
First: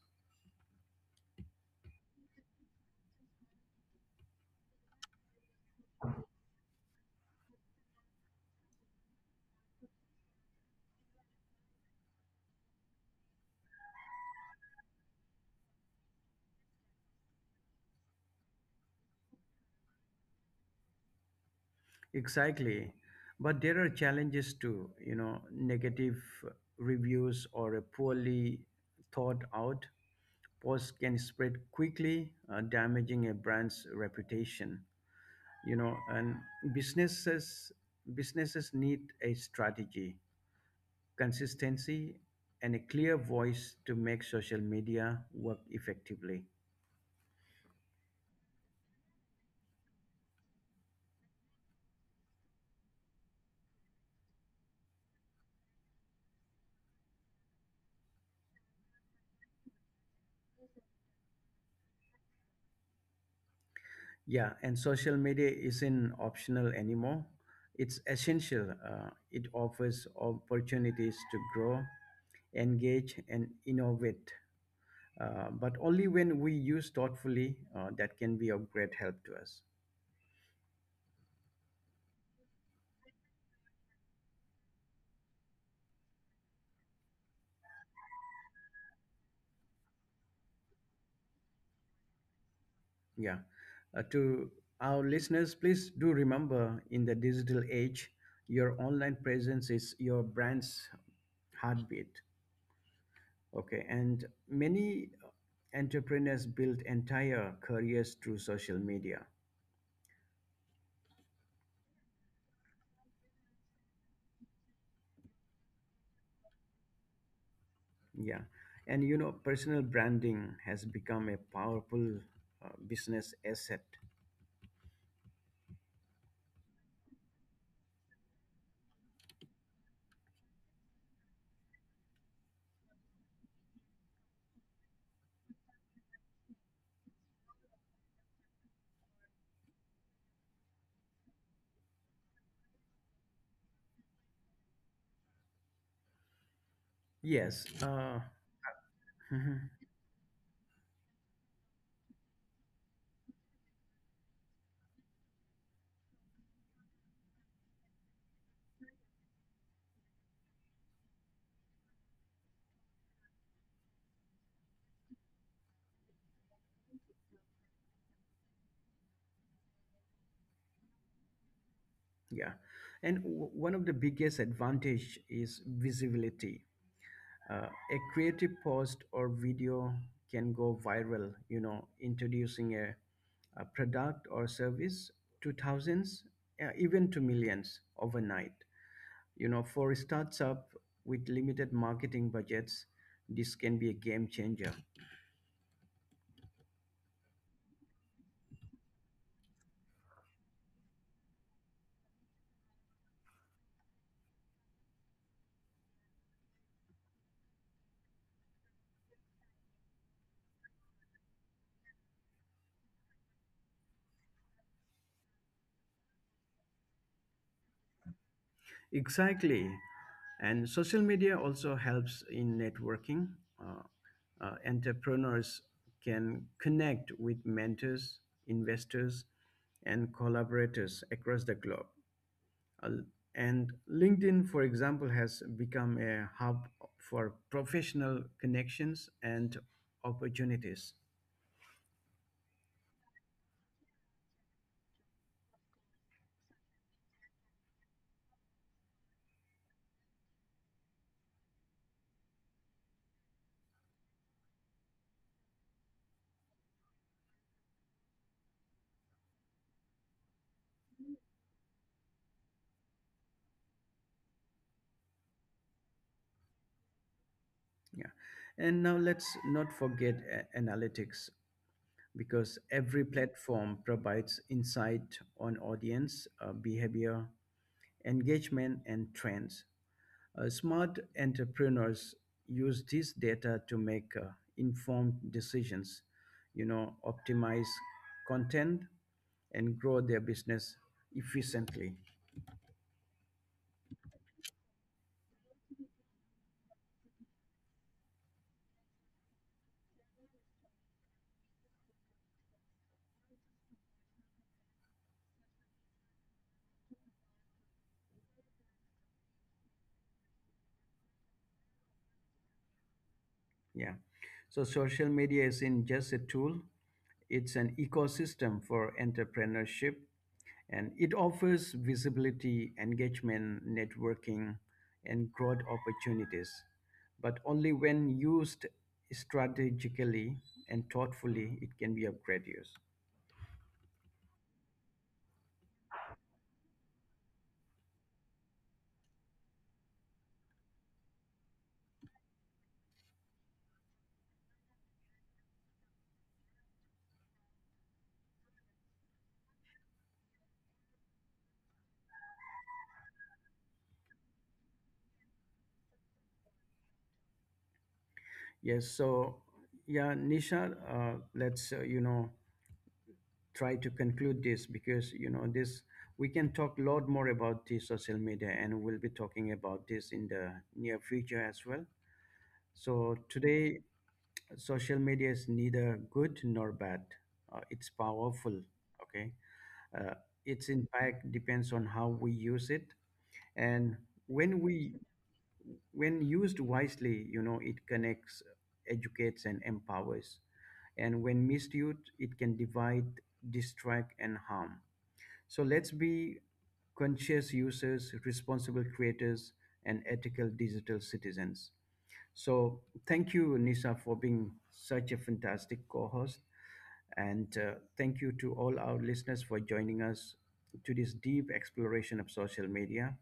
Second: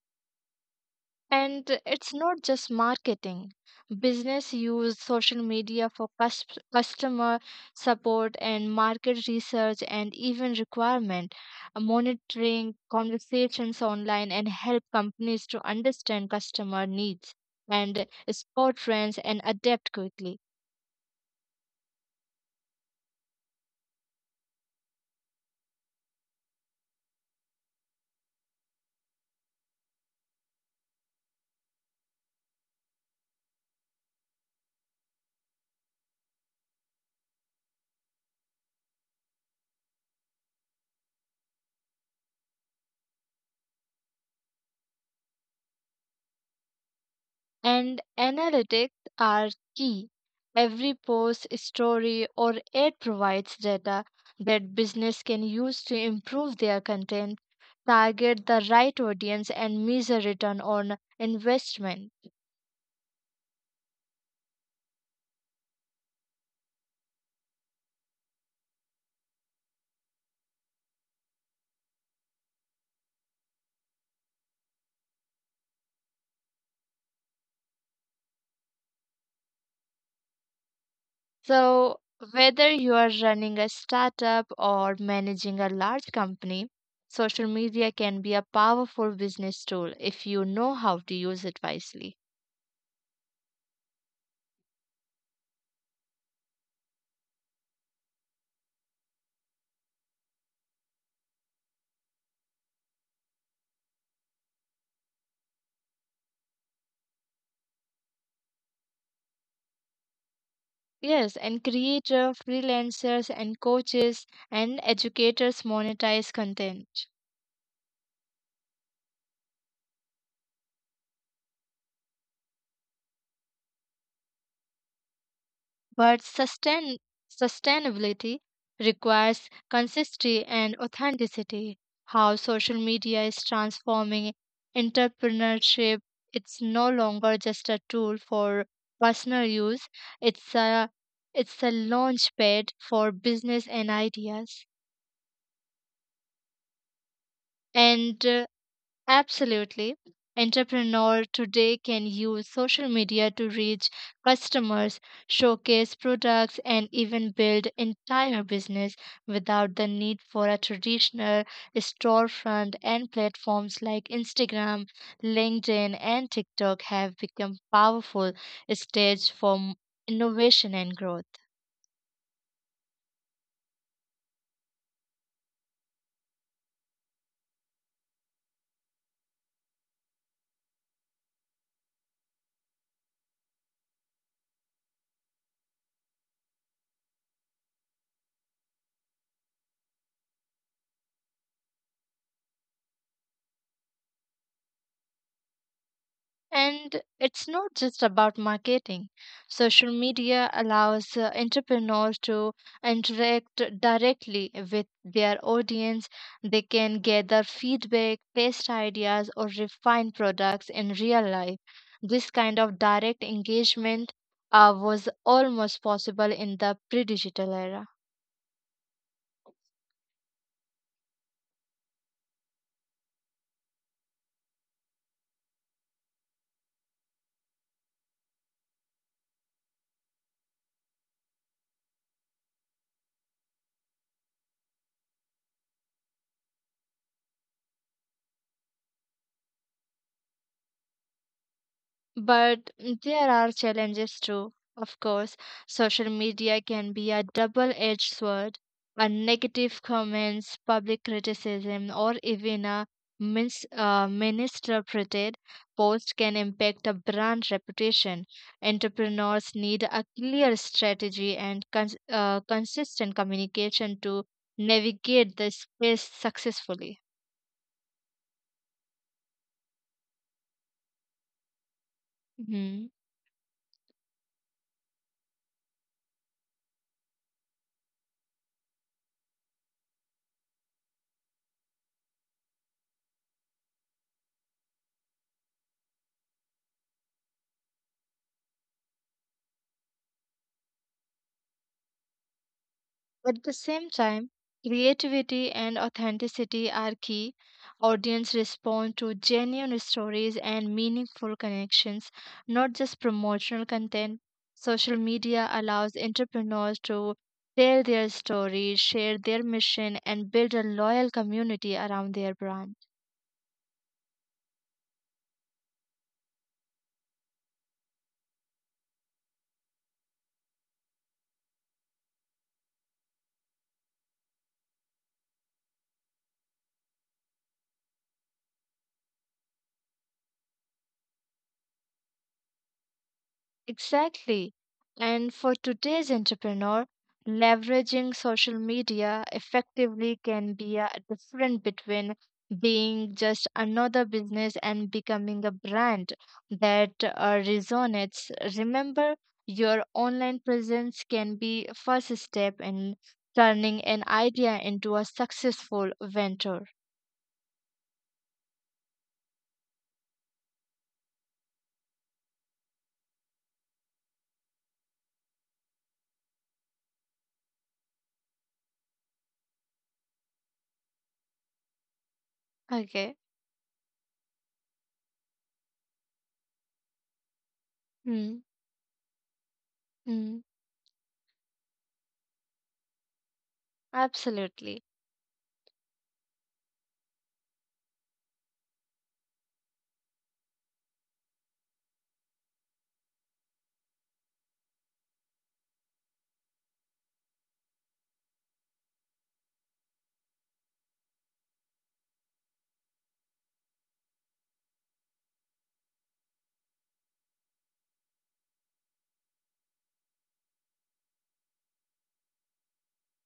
And it's not just marketing. Business use social media for customer support and market research and even requirement, monitoring conversations online and help companies to understand customer needs and spot trends and adapt quickly.
Exactly. But there are challenges too, you know, negative reviews or a poorly thought out post can spread quickly, damaging a brand's reputation. You know, and businesses businesses need a strategy, consistency, and a clear voice to make social media work effectively.
And analytics are key. Every post, story, or ad provides data that business can use to improve their content, target the right audience, and measure return on investment.
Yeah, and social media isn't optional anymore. It's essential. It offers opportunities to grow, engage, and innovate, but only when we use thoughtfully, that can be of great help to us.
So, whether you are running a startup or managing a large company, social media can be a powerful business tool if you know how to use it wisely.
Yeah. To our listeners, please do remember in the digital age, your online presence is your brand's heartbeat. Okay, and many entrepreneurs build entire careers through social media.
Yes, and creator, freelancers, and coaches and educators monetize content.
Yeah, and you know, personal branding has become a powerful business asset.
But sustainability requires consistency and authenticity. How social media is transforming entrepreneurship, it's no longer just a tool for personal use. It's a it's a launchpad for business and ideas.
Yes, uh,
And
*laughs* mhm,
Absolutely. Entrepreneur today can use social media to reach customers, showcase products, and even build entire business without the need for a traditional storefront, and platforms like Instagram, LinkedIn, and TikTok have become powerful stage for innovation and growth.
yeah, and one of the biggest advantage is visibility. A creative post or video can go viral. You know, introducing a product or service to thousands, even to millions overnight. You know, for startups with limited marketing budgets, this can be a game changer.
And it's not just about marketing. Social media allows entrepreneurs to interact directly with their audience. They can gather feedback, test ideas, or refine products in real life. This kind of direct engagement was almost possible in the pre digital era.
Exactly. And social media also helps in networking. Uh, Entrepreneurs can connect with mentors, investors, and collaborators across the globe. Uh, and LinkedIn, for example, has become a hub for professional connections and opportunities.
But there are challenges too, of course. Social media can be a double edged sword. A negative comments, public criticism, or even a misinterpreted post can impact a brand reputation. Entrepreneurs need a clear strategy and consistent communication to navigate this space successfully.
Yeah. And now let's not forget analytics, because
Mm-hmm.
every platform provides insight on audience behavior, engagement, and trends. Smart entrepreneurs use this data to make informed decisions, you know, optimize content and grow their business efficiently.
At the same time, creativity and authenticity are key. Audience respond to genuine stories and meaningful connections, not just promotional content. Social media allows entrepreneurs to tell their stories, share their mission, and build a loyal community around their brand.
Yeah. So social media isn't just a tool, it's an ecosystem for entrepreneurship, and it offers visibility, engagement, networking, and growth opportunities, but only when used strategically and thoughtfully, it can be of great use.
Exactly. And for today's entrepreneur, leveraging social media effectively can be a difference between being just another business and becoming a brand that resonates. Remember, your online presence can be first step in turning an idea into a successful venture.
Yes, so yeah, Nisha, let's you know, try to conclude this, because you know this, we can talk a lot more about the social media, and we'll be talking about this in the near future as well.
Okay.
So today social media is neither good nor bad. It's
Hmm.
powerful. Okay. Uh,
Hmm.
its impact depends on how we use it, and when
Absolutely.
we when used wisely, you know, it connects, educates, and empowers. And when misused, it can divide, distract, and harm. So let's be conscious users, responsible creators, and ethical digital citizens. So thank you, Nisa, for being such a fantastic co-host, and thank you to all our listeners for joining us to this deep exploration of social media.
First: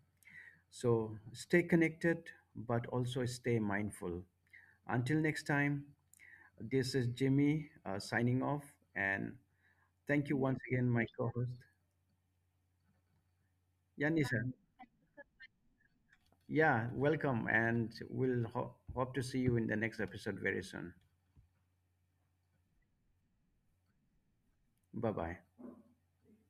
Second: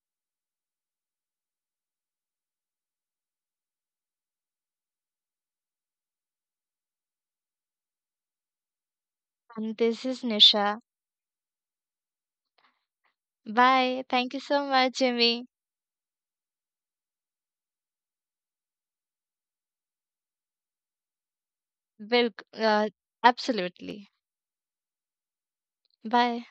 So stay connected, but also stay mindful. Until next time, this is Jimmy signing off, and
And this is
thank you once
Nisha.
again, my co-host.
Bye.
Yeah,
Thank you
Nisa.
so much, Jimmy.
Yeah, welcome, and we'll hope to see you in the next episode very soon.
Will, absolutely.
Bye bye.
Bye.